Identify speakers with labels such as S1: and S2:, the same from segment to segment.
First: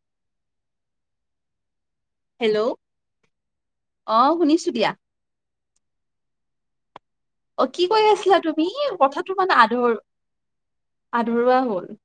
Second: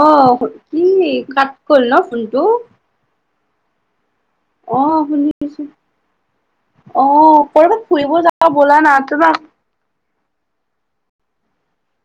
S1: অ কি কাট কল ন phone [inaudible]
S2: hello অ শুনিছোঁ দিয়া।
S1: অঁ।
S2: অ' কি কৈ আছিলা তুমি কথাটো মানে আধৰ- আধৰুৱা হল।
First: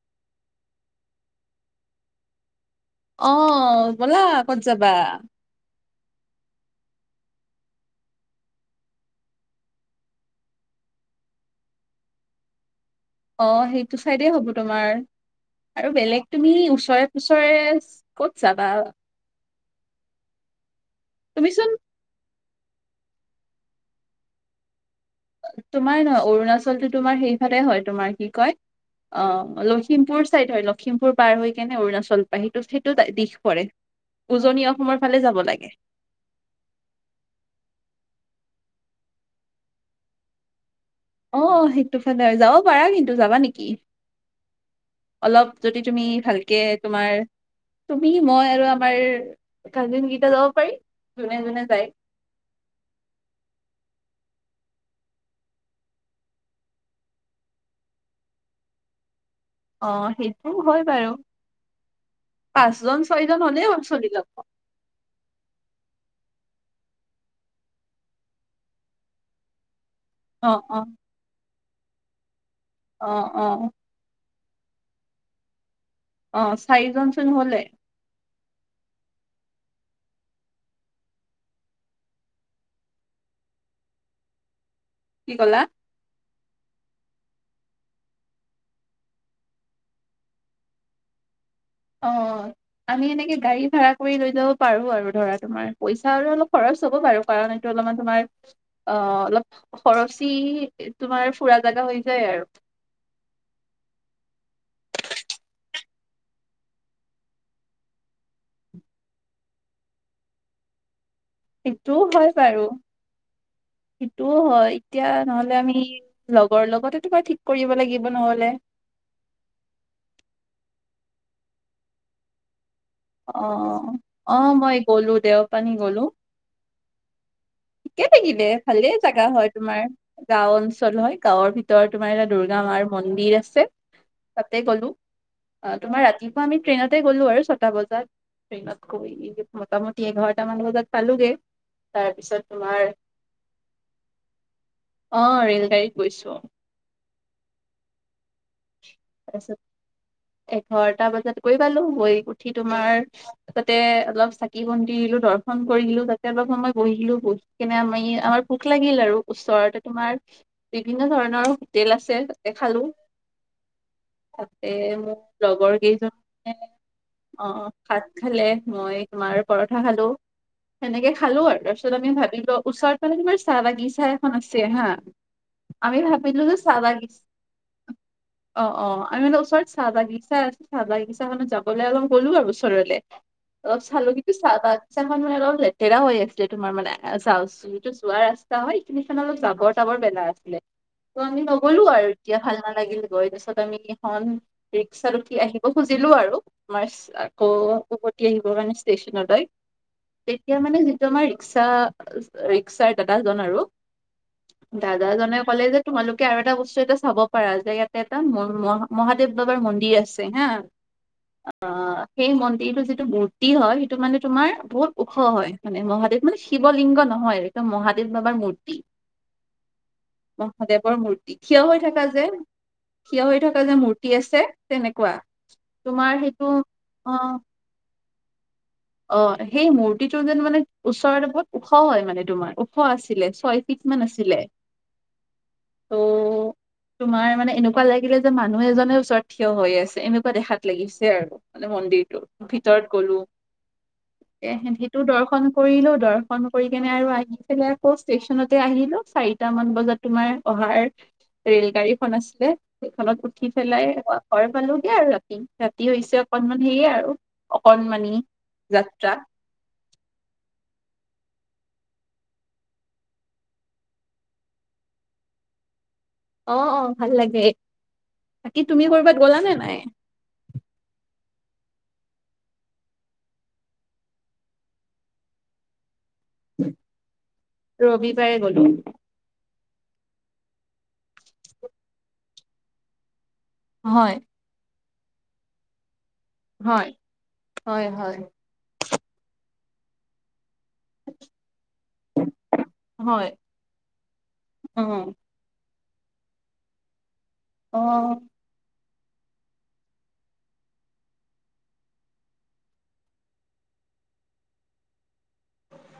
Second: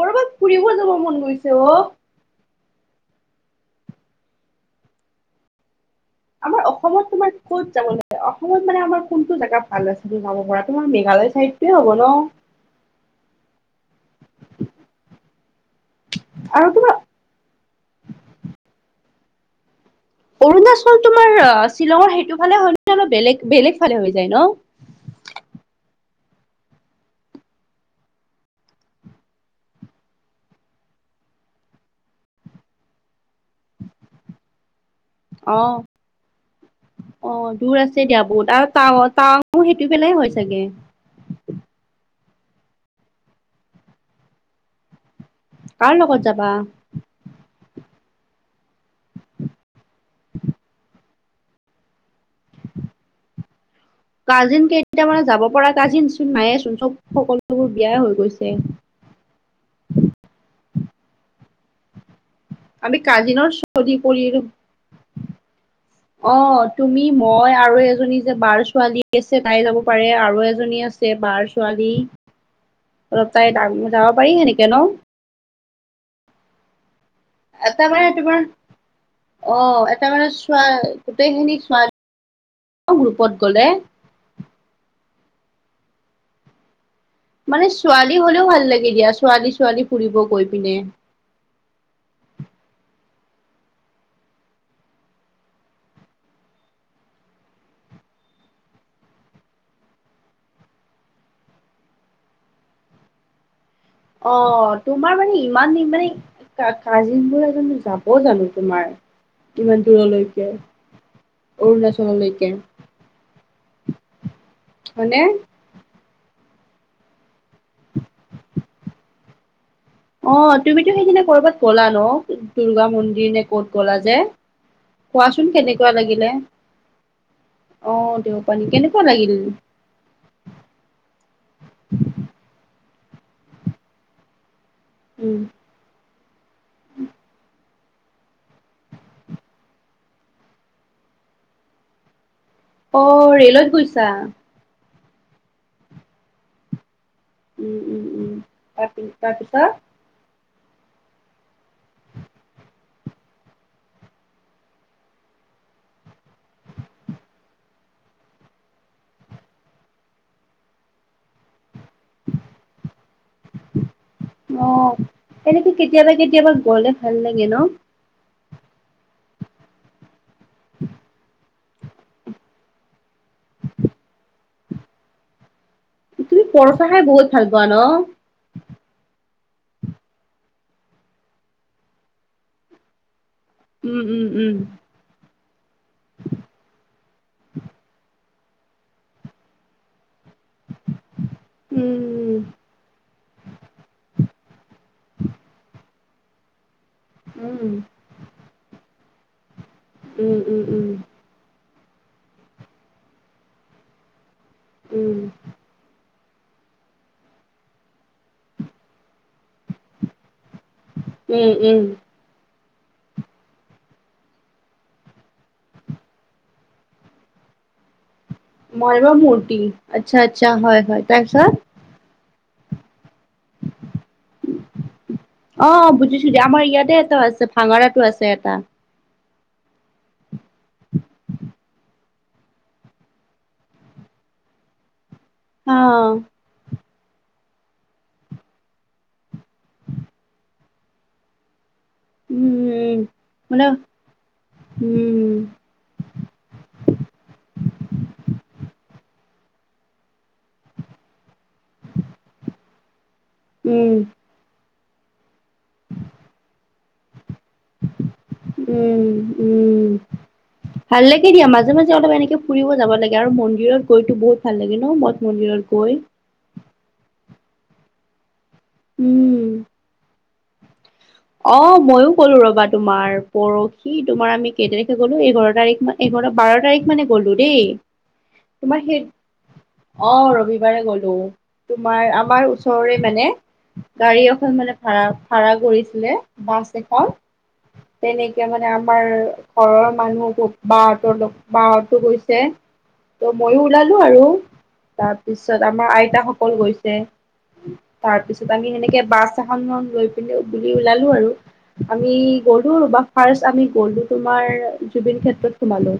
S1: কৰবাত ফুৰিব যাব মন গৈছে অ'।
S2: অ' ব'লা ক'ত যাবা?
S1: আমাৰ অসমত তোমাৰ কত যাব লাগে অসমত মানে আমাৰ কোনটো জেগা ভাল আছে ত যাব পৰা তোমাৰ মেঘালয় চাইদ। কি হ'ব ন [inaudible]
S2: অ' সেইটো চাইডে হব তোমাৰ আৰু বেলেগ তুমি
S1: আৰু তোমাৰ
S2: ওচৰে ওচৰে ক'ত যাবা?
S1: অৰুণাচল তোমাৰ
S2: তুমিচোন
S1: শ্বিলঙৰ সেইটো ফালে হয় অলপ বেলেগ বেলেগ ফালে হৈ যায় ন?
S2: তোমাৰ নহয় অৰুণাচলটো তোমাৰ সেইফালে হয় তোমাৰ কি কয় অ', লখিমপুৰ চাইদ হয় লক্ষিমপুৰ পাৰ হৈ কেনে অৰুণাচল পায় সেইটো সেইটো দিশ পৰে। উজনি অসমৰ ফালে যাব লাগে
S1: অ', অ', দূৰ আছে দিয়া বহুত আৰু টাৱাৰ টাৱাঙু সেইটো ফালেই হয় চাগে।
S2: অ', সেইটোফালে যাব পাৰা কিন্তু যাবা নেকি? অলপ যদি
S1: কাৰ
S2: তুমি
S1: লগত যাবা?
S2: ভালকে তোমাৰ তুমি মই আৰু আমাৰ কাজিন গেইটা যাব পাৰি যোনে যোনে যায়। [inaudible]
S1: কাজিন কেইটা মানে যাব পৰা কাজিন চোন নায়েচোন চব সকলোবোৰ বিয়াই হৈ গৈছে।
S2: অ', সেইটো হয় বাৰু
S1: আমি
S2: পাঁচজন ছয়জন
S1: কাজিনৰ
S2: হলেই হল
S1: চদি
S2: চলি যাব।
S1: কৰিলো।
S2: [inaudible]
S1: অ', তুমি মই আৰু এজনী যে বাৰ ছোৱালী আছে তাই যাব পাৰে আৰু
S2: অ অ
S1: এজনী আছে বাৰ ছোৱালী
S2: অ
S1: অলপ
S2: অ
S1: তাই যাব পাৰি সেনেকে ন'?
S2: অ', চাৰিজনচোন হলে।
S1: এটাকে তোমাৰ অ', এটা মানে চোৱা গোটেইখিনি [unintelligible] গুৰূপত গ'লে।
S2: কি ক'লা?
S1: মানে ছোৱালী হলেও ভাল লাগে দিয়া ছোৱালী ছোৱালী ফুৰিব গৈ পিনে।
S2: অ', আমি এনেকে গাড়ী ভাড়া কৰি লৈ যাব পাৰো আৰু ধৰা তোমাৰ পইচা আৰু অলপ খৰচ হ'ব বাৰু। কাৰন এইটো অলপমান তোমাৰ অ', অলপ খৰচী তোমাৰ ফুৰা জাগা হৈ যায় আৰু।
S1: অ', তোমাৰ মানে ইমান মানে কা কাজিনবোৰ জানো যাব জানো তোমাৰ ইমান দূৰলৈকে?
S2: সেইটোও হয়
S1: অৰুণাচললৈকে
S2: বাৰু সেইটোও হয় এতিয়া
S1: হয়নে?
S2: নহলে আমি লগৰ লগতেটো বা ঠিক কৰিব লাগিব নহ'লে।
S1: অ', তুমিতো সেইদিনা কৰবাত গ'লা ন' দুৰ্গা মন্দিৰ নে ক'ত
S2: অ',
S1: গ'লা যে?
S2: অ', মই গলো
S1: কোৱাচোন
S2: দেওপানী
S1: কেনেকুৱা
S2: গলো
S1: লাগিলে?
S2: ঠিকে
S1: অ'
S2: থাকিলে
S1: দেওপানী
S2: ভালে
S1: কেনেকুৱা
S2: জাগা
S1: লাগিল?
S2: হয় তোমাৰ গাঁও অঞ্চল হয়, গাঁৱৰ ভিতৰত তোমাৰ এটা দুৰ্গা মাৰ মন্দিৰ আছে। ততে গ'লো
S1: উম,
S2: অ', তোমাৰ ৰাতিপুৱা আমি ট্ৰেইনতে গলো আৰু চব টা বজাত ট্ৰেইনত মোটামুটি এঘাৰটামান বজাত পালোগে তাৰপিছত
S1: অ', ৰেলত গৈছা?
S2: অ', ৰেল গাড়ীত গৈছো
S1: উম, উম, উম, আপি
S2: তাৰপিছত এঘাৰটা বজাত গৈ পালো গৈ উঠি তোমাৰ তাতে অলপ চাকি বন্তি দলো দৰ্শন কৰিলো তাতে অলপ সময় বহিলো বহি কিনে আমি আমাৰ ভোক লাগিল আৰু ওচৰতে তোমাৰ বিভিন্ন ধৰণৰ হোটেল আছে তাতে খালো তাতে
S1: অ'
S2: মোৰ
S1: এনেকে
S2: লগৰ
S1: কেতিয়াবা কেতিয়াবা
S2: কেইজনে অ',
S1: গ'লে ভাল লাগে ন?
S2: অ', ভাত খালে মই তোমাৰ পৰঠা খালো সেনেকে খালো আৰু তাৰপিছত আমি ভাবিলো ওচৰত মানে তোমাৰ চাহ বাগিচা এখন আছে হাঁ
S1: তুমি পৰঠা খাই বহুত ভাল পোৱা ন?
S2: অ', অ' আমি মানে ওচৰত চাহ বাগিছা, চাহ বাগিছাখনত যাবলৈ অলপ গ'লো আৰু ওচৰলে। অলপ
S1: উম,
S2: চালো
S1: উম,
S2: কিন্তু চাহ
S1: উম।
S2: বাগিচাখন মানে অলপ লেতেৰা হৈ আছিলে তোমাৰ মানে এ চা যোনটো যোৱা ৰাস্তা হয় সেইখিনি অলপ জাবৰ তাবৰ পেলা আছিলে ত' আমি নগ গ'লো
S1: উম,
S2: আৰু এতিয়া ভাল নালাগিলেও গৈ পিছত আমি এখন ৰিক্সাত উঠি আহিব খুজিলো আৰু আমাৰ
S1: উম,
S2: আকৌ
S1: উম,
S2: উভতি আহিব কাৰনে ষ্টেচনলৈ
S1: উম,
S2: তেতিয়া
S1: উম,
S2: মানে যিটো আমাৰ ৰিক্সা ৰিক্সাৰ দাদাজন আৰু,
S1: উম।
S2: দাদাজনে ক'লে যে তোমালোকে আৰু এটা বস্তু এয়াতে চাব পাৰা যে ইয়াতে এটা মহ মহ মহাদেৱ বাবাৰ মন্দিৰ আছে হা।
S1: উম,
S2: আ
S1: উম,
S2: সেই মন্দিৰটো যিটো মূৰ্তি হয় সেইটো মানে তোমাৰ বহুত ওখ হয় মানে, মহাদেৱ মানে শিৱ লিংগ নহয় মহাদেৱ বাবাৰ মূৰ্
S1: ম'ৰ মূৰ্তি আচ্ছা, আচ্ছা হয়, হয় তাৰপিছত
S2: থাকা যে। থিয় হৈ থকা যে মূৰ্তি আছে তেনেকুৱা।
S1: অ
S2: তোমাৰ
S1: বুজিছো দিয়া,
S2: সেইটো
S1: আমাৰ ইয়াতে
S2: অ
S1: এটা আছে ভাঙৰাতো আছে এটা।
S2: অ সেই মূৰ্তিটো যেন মানে ওচৰৰে বহুত ওখ হয় মানে তোমাৰ উফ ছয়শ আছিলে ছয় ফিট মান আছিলে ত'
S1: অ
S2: তোমাৰ মানে এনেকুৱা লাগিলে যে মানুহ এজনে ওচৰত থিয় হৈ আছে এনেকুৱা দেখাত লাগিছে আৰু মানে মন্দিৰটো ভিতৰত
S1: উম
S2: গ'লো
S1: মানে
S2: তাকে সেইটো
S1: উম
S2: দৰ্শন কৰিলো দৰ্ ৰ্শন কৰি কেনে আৰু আহি পেলাই আকৌ ষ্টেচনতে আহিলো চাৰিটা মান বজাত তোমাৰ অহাৰ ৰেলগাড়ীখন আছিলে সেইখনত উঠি পেলাই
S1: উম
S2: ঘৰ পালোগে আৰু ৰাতি, ৰাতি হৈছে অকনমান হেয়ে আৰু। অকণমানি
S1: উম', উম'। ভাল লাগে দিয়া, মাজে মাজে অলপ এনেকে ফুৰিব যাব লাগে আৰু মন্দিৰত গৈতো বহুত ভাল লাগে ন মই মন্দিৰত গৈ
S2: অ', অ' ভাল লাগে বাকী তুমি কৰ'বাত গ'লা
S1: উম
S2: নে নাই।
S1: অ ময়ো গ'লো ৰবা তোমাৰ, পৰহি তোমাৰ আমি কেই তাৰিখে গ'লো এঘৰ তাৰিখ মান এঘৰ বাৰ তাৰিখ মানে গ'লো দেই
S2: ৰবিবাৰে গলো
S1: তোমাৰ সেই অ ৰবিবাৰে গ'লো তোমাৰ আমাৰ ওচৰৰে মানে
S2: হয়
S1: গাড়ী এখন মানে ভাড়া ভাড়া কৰিছিলে। বাছ
S2: হয়
S1: এখন
S2: হয় হয়
S1: তেনেকে মানে আমাৰ ঘৰৰ মানুহবো বা হঁতৰ লগ, বা হতো গৈছে
S2: হয়
S1: ত' মইও ওলালো আৰু
S2: অ
S1: তাত পিছত আমাৰ আইতাসকল গৈছে
S2: অ
S1: তাৰপিছ ত আমি সেনেকে বাছ এখন লৈ পিনে বুলি ওলালো আৰু। আমি গলো ৰবা, ফাৰ্ষ্ট আমি গলো তোমাৰ জুবিন ক্ষেত্ৰত সোমালো।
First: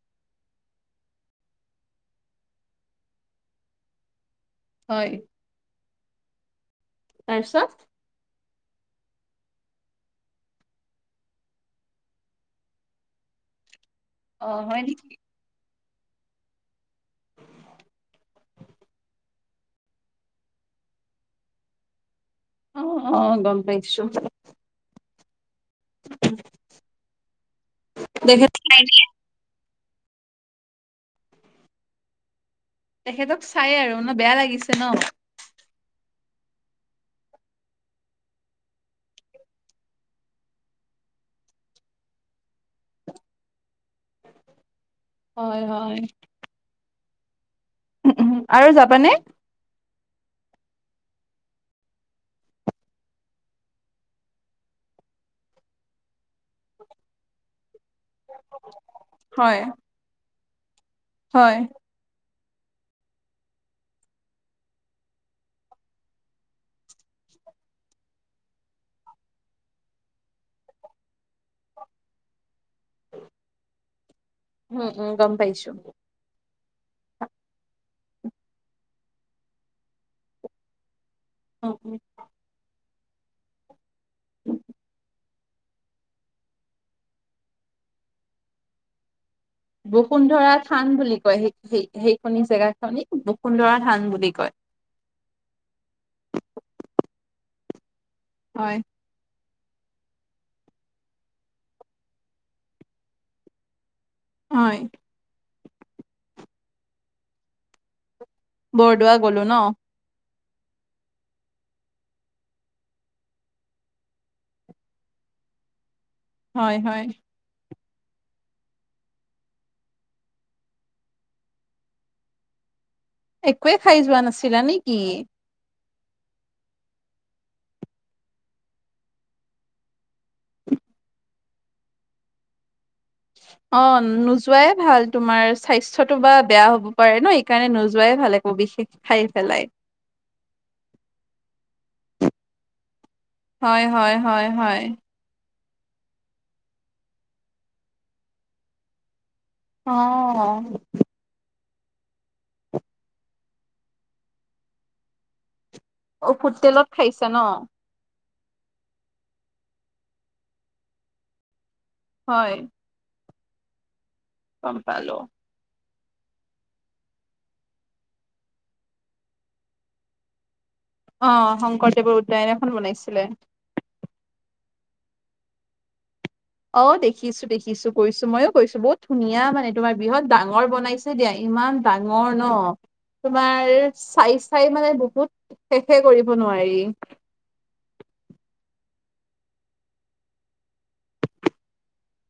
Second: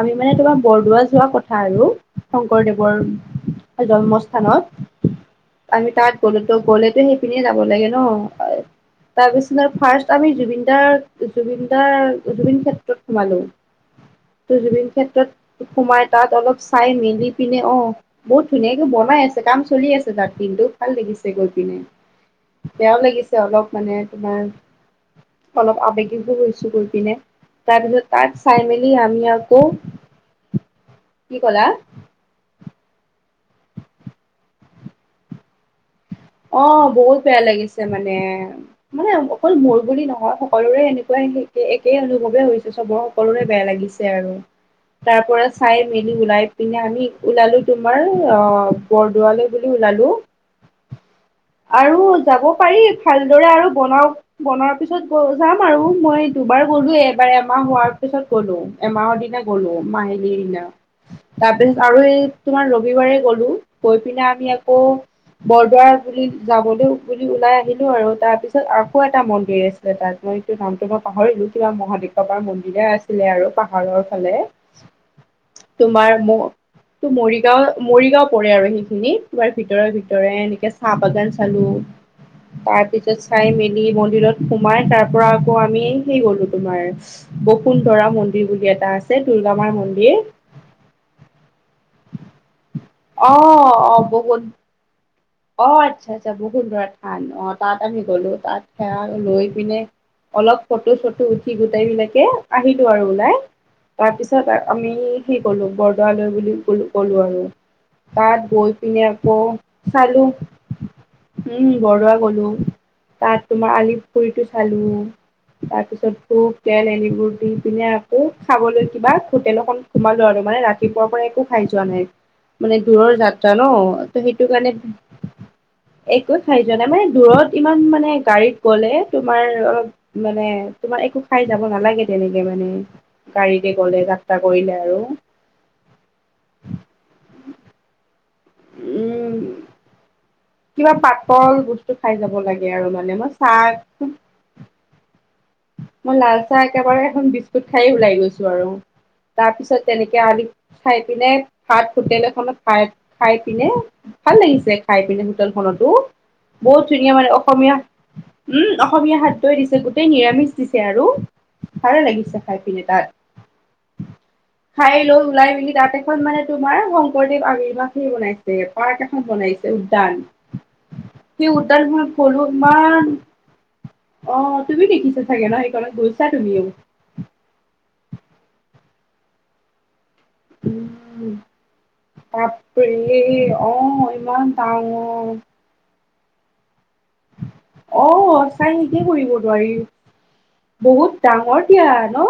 S1: আমি মানে তোমাৰ বৰদোৱা যোৱা কথা আৰু শংকৰদেৱৰ হয় জন্মস্থানত
S2: হয়
S1: আহি তাত গ'লো ত' গ'লেতো সেইপিনেই যাব
S2: তাৰপিছত
S1: লাগে ন।
S2: [inaudible]
S1: তাৰপিছনত ফাৰ্ষ্ট আমি জুবিনদাক, জুবিনদাৰ জুবিন ক্ষেত্ৰত সোমালো।
S2: অ
S1: ত
S2: হয়
S1: জুবিন
S2: নেকি
S1: ক্ষেত্ৰত সোমাই, তাত অলপ চাই মেলি পিনে অ'। বহুত ধুনীয়াকে বনাই আছে, কাম চলি আছে তাত কিন্তু ভাল লাগিছে গৈ পিনে।
S2: অ
S1: বেয়াও
S2: অ
S1: লাগিছে
S2: গম
S1: অলপ মানে
S2: পাইছো
S1: তোমাৰ অলপ আৱেগিকো হৈছো গৈ পিনে তাৰপিছত তাত
S2: তেখেত
S1: চাই মেলি আমি আকৌ কি কলা।
S2: তেখেতক চাই আৰু ন বেয়া লাগিছে ন।
S1: অ বহুত বেয়া লাগিছে মানে মানে অকল মোৰ বুলি নহয় সকলোৰে এনেকুৱাই এ একেই অনুভৱে হৈছে চবৰ সকলোৰে বেয়া লাগিছ। ছে আৰু তাৰ পৰা
S2: হয়
S1: চাই
S2: হয়
S1: মেলি ওলাই পিনে আমি ওলালো তোমাৰ অ
S2: আৰু যাবানে
S1: বৰদোৱালৈ বুলি ওলালো আৰু যাব পাৰি ভালদৰে আৰু বনাও বনোৱাৰ পিছত গ যাম আৰু মই দুবাৰ গ'লো এবাৰ এমাহ হোৱাৰ পিছত গলো এমাহৰ দিনা
S2: হয়
S1: গলো মাহিলি দিনা
S2: হয়
S1: তাৰপিছ আৰু এই তোমাৰ ৰবিবাৰেই গ'লো গৈ পিনে আমি আকৌ বৰদোৱাৰ বুলি যাবলৈ বুলি ওলাই আহিলো আৰু তাৰ পিছত আকৌ এটা মন্দিৰ আছে। তাত মই এইটো নামটো মই পাহৰিলো কিবা মহাদেৱ বাবাৰ মন্দিৰে হে আছিলে আৰু পাহাৰৰ ফালে।
S2: উম উম গম পাইছো।
S1: তোমাৰ ম ত মৰিগাঁও মৰিগাঁও পৰে আৰু সেইখিনি তোমাৰ ভিতৰ ভিত ৰে এনেকে চাহ বাগান চালো
S2: উম উম
S1: তাৰ পিছত চাই মেলি ম ন্দিৰত সোমাই তাৰ পৰা আকৌ আমি সেই গলো তোমাৰ বসুন্ধৰা মন্দিৰ বুলি এটা আছ। ছে দুৰ্গামাৰ।
S2: বসুন্ধৰা থান বুলি কয় সেই সেই সেইখনি জেগা খনি
S1: অ
S2: বসুন্ধৰা
S1: অ
S2: থান বুলি
S1: বহুত
S2: কয়।
S1: অ আচ্ছা আচ্ছা বহুন্ধৰা থান অ তাত আমি গ'লো তাত
S2: হয়
S1: সেৱা লৈ পিনে অলপ ফটো চটো উঠি গোটেই বিলাকে আহিলো আৰু ওলাই। তাৰ পিছত আ
S2: হয়।
S1: আমি সেই গলো বৰদোৱালৈ বুলি কলো গলো আৰু তাত গই পিনে
S2: বৰদোৱা
S1: আকৌ
S2: গ'লো ন?
S1: চালো। উম বৰদোৱা গলো তাত তোমাৰ আলি পুুখুৰীটো চালো। তাৰপিছত ধোপ
S2: হয়
S1: তেল
S2: হয়।
S1: এলিবু দি পিনে আ কৌ খাবলৈ কিবা হোটেল এখন হোমালো আৰু মানে ৰাতিপুৱাৰ পৰা একো খাই যোৱা নাই। মানে দূৰৰ যাত্ৰা ন
S2: একোৱে খাই যোৱা
S1: ত সেইটো
S2: নাছিলা
S1: কাৰণে।
S2: নেকি?
S1: একোৱে খাই যোৱা নাই মানে দূৰত ইমান মানে গাড়ীত গলে তোমাৰ অলপ মানে তোমাৰ একো খাই যাব নালাগে তেনেকে মানে। গাড়ীৰে
S2: অ
S1: গ'লে যাত্ৰা
S2: নোযোৱাই
S1: কৰিলে আৰু
S2: ভাল তোমাৰচ স্বাস্থ্যতটো বা বেয়া হ'ব পাৰে ন এইকাৰণে নোযোৱাই ভাল একো বিশেষ খাই
S1: উম।
S2: পেলাই।
S1: কিবা পাতল বস্তু খাই যাব লাগে আৰু মানে মাছ।
S2: হয় হয় হয় হয়।
S1: মই লাল চাহ একেবাৰে এখন বিস্কুট খাই ওলাই গৈছো আৰু। তাৰ পিছত
S2: অ
S1: তেনেকে আমি খাই পিনে ভাত হোটেল এখনত খাই খাই পিনে ভাল লাগিছে খাই পিনে হোটেলখনতো।
S2: অ হোটেলত
S1: বহুত ধুনীয়া
S2: খাইছা
S1: মানে
S2: ন?
S1: অসমীয়া উম অসমীয়া শাকটোৱে দিছে গোটেই নিৰামিষ দিছে আৰু ভালো লাগিছে
S2: হয়।
S1: খাই পিনে তাত।
S2: গম
S1: খাই
S2: পালো
S1: লৈ ওলাই মেলি তাতে। এখন মানে তোমাৰ শংকৰদেৱ আৱিবাসে বনাইছে পাৰ্ক এখন বনাইছে উদ্যান।
S2: অ
S1: সেই উদ্যান
S2: শংকৰদেৱৰ
S1: খনত
S2: উদ্যান
S1: গলো
S2: এখন বনাইছিলে।
S1: তোমাৰ অ তুমি দেখিছা চাগে ন সেইখনণত গৈছা তুমিও।
S2: অ দেখিছো দেখিছো কৰিছো ময়ো কৈছো বহুত ধুনীয়া মানে। তোমাৰ বিহত ডাঙৰ বনাইছে
S1: উম
S2: দিয়া, ইমান ডাঙৰ ন
S1: বাপৰে অ
S2: তোমাৰ
S1: ইমান
S2: চাই-চাই মানে বহুত
S1: ডাঙৰ
S2: শেষে কৰিব নোৱাৰি।
S1: অ, চাই শেষেই কৰিব নোৱাৰি। বহুত ডাঙৰ দিয়া ন।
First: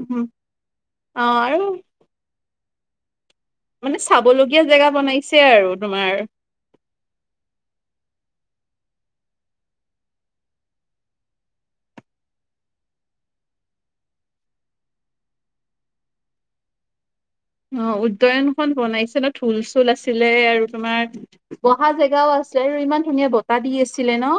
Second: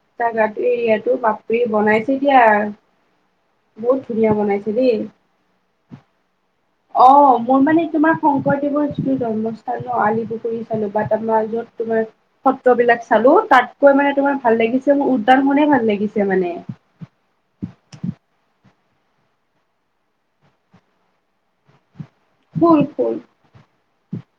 S2: উম,
S1: তাকাত এৰিয়াতো
S2: অ আৰু
S1: বাপ্ৰেই বনাইছে দিয়া।
S2: মানে
S1: বহুত ধুনীয়া
S2: চাবলগীয়া
S1: বনাইছে
S2: জেগা
S1: দেই।
S2: বনাইছে আৰু তোমাৰ।
S1: অ মই মানে তোমাৰ শংকৰদেৱৰ যিটো জন্মস্থান ন', আলি পুখুৰী চালো বা তাৰমাৰ য'ত তোমাৰ সত্ৰবিলাক চালো তাতকৈ মানে তোমাৰ ভাল লাগিছে মোৰ উদ্যান খনে ভাল লাগিছে মানে।
S2: অ, উদ্যানখন বনাইছে ন ঢুল চুল আছিলে আৰু তোমাৰ বহা জেগাও আছিল। উদ্যান তাতে
S1: ফুল
S2: আৰু ইমান
S1: ফুল
S2: ধুনীয়া বটাহ দি আছিলে ন।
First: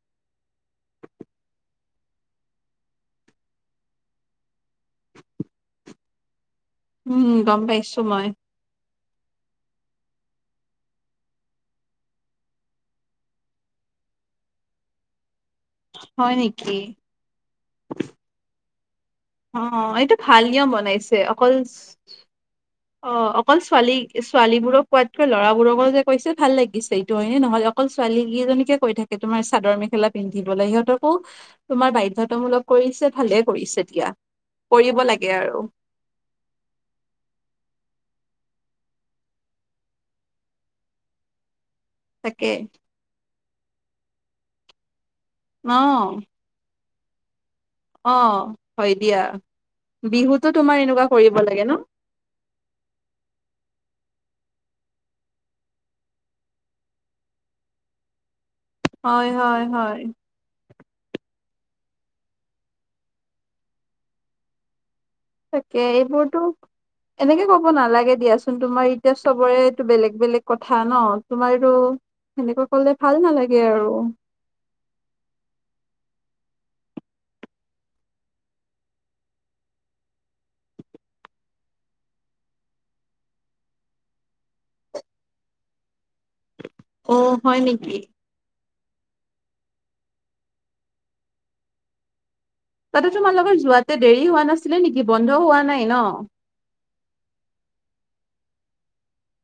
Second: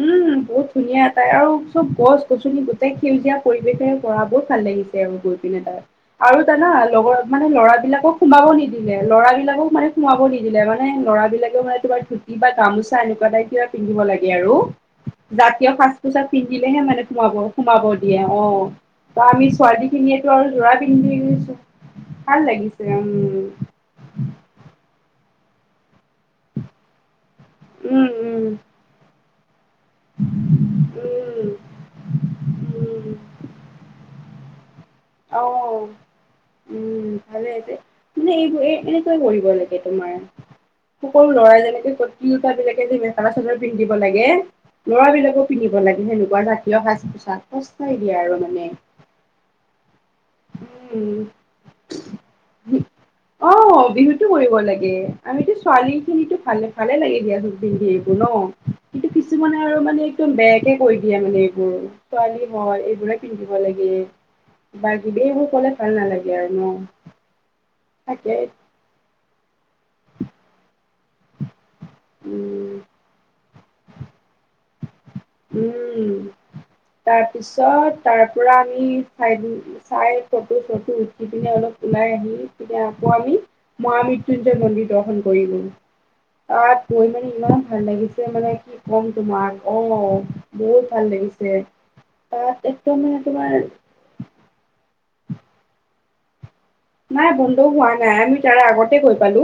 S1: উম, বহুত ধুনীয়া এটাই আৰু চব গছ গছনি গোটেই সেউজীয়া পৰিৱেশে পঢ়া বহুত ভাল লাগিছে আৰু গৈ পিনে এ তাত। আৰু জানা লগ
S2: উম
S1: মানে
S2: গম পাইছো
S1: ল'ৰাবলাকক
S2: মই
S1: সোমাব নিদিয়ে। লৰা বিলাকক মানে সোমাব নিদিলে মানে লৰাবলাকে মানে তোমাৰ ধুতি বা গামোচা এনেকুৱা টাইপৰ পিন্ধিব লাগে আৰু। জাতীয় সাজ পোছাক
S2: হয় নেকি
S1: পিন্ধিলেহে মানে সোমাব-সোমাব দিয়ে। অ', ধয়া আমি
S2: অ
S1: ছোৱালী
S2: এইটো
S1: খিনিয়েতো
S2: ভাল
S1: আৰু
S2: নিয়ম
S1: যোৰা
S2: বনাইছে
S1: পিন্ধি
S2: অকল
S1: গৈছো। ভাল লাগিছে।
S2: অ
S1: উম,
S2: অকল ছোৱালী বোৰক কোৱাতকৈ ল'ৰাবোৰকো যে কৈছে ভাল লাগিছে। হয়নে নহয় অকল ছোৱালী
S1: উম,
S2: কেইজনীকে কৈ থাকে। তোমাৰ চাদৰ মেখেলা পিন্ধিবলৈ সিহঁতকো
S1: উম,
S2: তোমাৰ বাধ্যকতামূলক
S1: উম, উম,
S2: কৰিছে ভালে কৰিছে দিয়া। কৰিব লাগে।
S1: অ,
S2: আৰু
S1: উম, ভালে যে মানে এইবোৰ এই এনেকুৱা কৰিব লাগে তোমাৰ। সৰু লৰাই যেনেকে কৈছে তিওতা
S2: তাকে
S1: বিলাকে যে মেখা চাদৰ পিন্ধিব লাগে লৰা বিলাকো
S2: অ
S1: পিন্ধিব লাগে সেনেকুৱাক। প্ৰিয় সাজ-পোছাক।
S2: অ, হয় দিয়া বিহুতো তোমাৰ এনেকুৱা
S1: উম
S2: কৰিব লাগে ন। [inaudible]
S1: অ, বিহুতো কৰিব লাগে আমিতো ছোৱালী খিনিতো ভালে-ভালে লাগে দিয়াচোন পিন্ধি এইবোৰ ন। কিন্তু
S2: হয়
S1: কিছুমানে
S2: হয়
S1: আৰু
S2: হয়
S1: মানে একদম বেয়াকে কৈ দিয়ে মানে এইবোৰ ছোৱালী হয় এইবোৰে পিন্ধিব লাগে, বা এইবোৰ ক'লে
S2: তাকে
S1: ভাল নালাগে
S2: এইবোৰতো
S1: আৰু ন।
S2: এনেকে ক'ব নালাগে
S1: তাকে
S2: দিয়াচোন তোমাৰ এতিয়া চবৰেটো বেলেগ-বেলেগ কথা ন। তোমাৰো সেনেকুৱা
S1: উম
S2: কলে ভাল নালাগে আৰু।
S1: উম, তাৰ পিছত তাৰ পৰা আমি চাই দি, চাই ফটো চটো উঠি পিনে অলপ ওলাই আহি পিনে আকৌ আমি, মহা মৃত্যুঞ্জয় মন্দিৰ দৰ্শন কৰিলোঁ। গৈ
S2: অ
S1: মানে
S2: হয়
S1: ইমান ভাল
S2: নেকি
S1: লাগিছে মানে কি ক'ম তোমাক অ', বহুত ভাল লাগিছে তাতে,
S2: তাতে তোমাৰ লগত যোৱাতে দেৰি হোৱা নাছিলে নেকি বন্ধও হোৱা নাই ন।
S1: নাই বন্ধও হোৱা নাই আমি তাৰে আগতে গৈ পালো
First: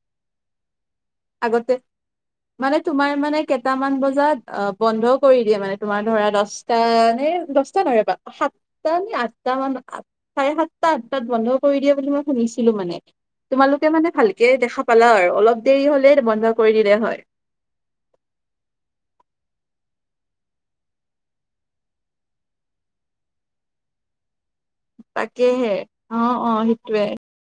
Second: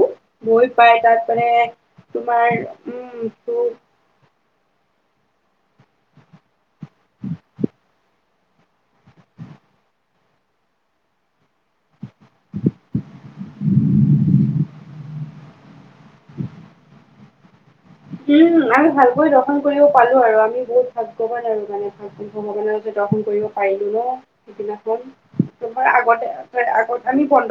S1: গৈ পাই তাত মানে
S2: আগতে
S1: তোমাৰ
S2: মানে তোমাৰ
S1: উম
S2: মানে
S1: তোৰ
S2: কেইটামান বজাত অ, বন্ধ কৰি দিয়ে মানে তোমাৰ ধৰা দহটা নে দহটা ধৰে বা সাত তায়ে আঠটা মানত চাৰে সাতটা আঠটা বন্ধ কৈ দিয়ে বুলি মই শুনিছিলো মানে তোমালোকে মানে ভালকে দেখা পালাআ অলপ দেৰি হ'ল। [unintelligible] বন্ধ কৰি দিলে হয়
S1: উম আমি ভালকৈ দৰ্শন কৰিব পালো আৰু আমি বহুত ভাগ্যৱান আৰু গানে ভ ভ ভৱানে যে দৰ্শন কৰিব পাৰিলো ন সেদিনাখন
S2: তাকেহে
S1: তাৰ
S2: অ
S1: আগতে
S2: অ সেইটোৱে
S1: আগত আমি বন্ধ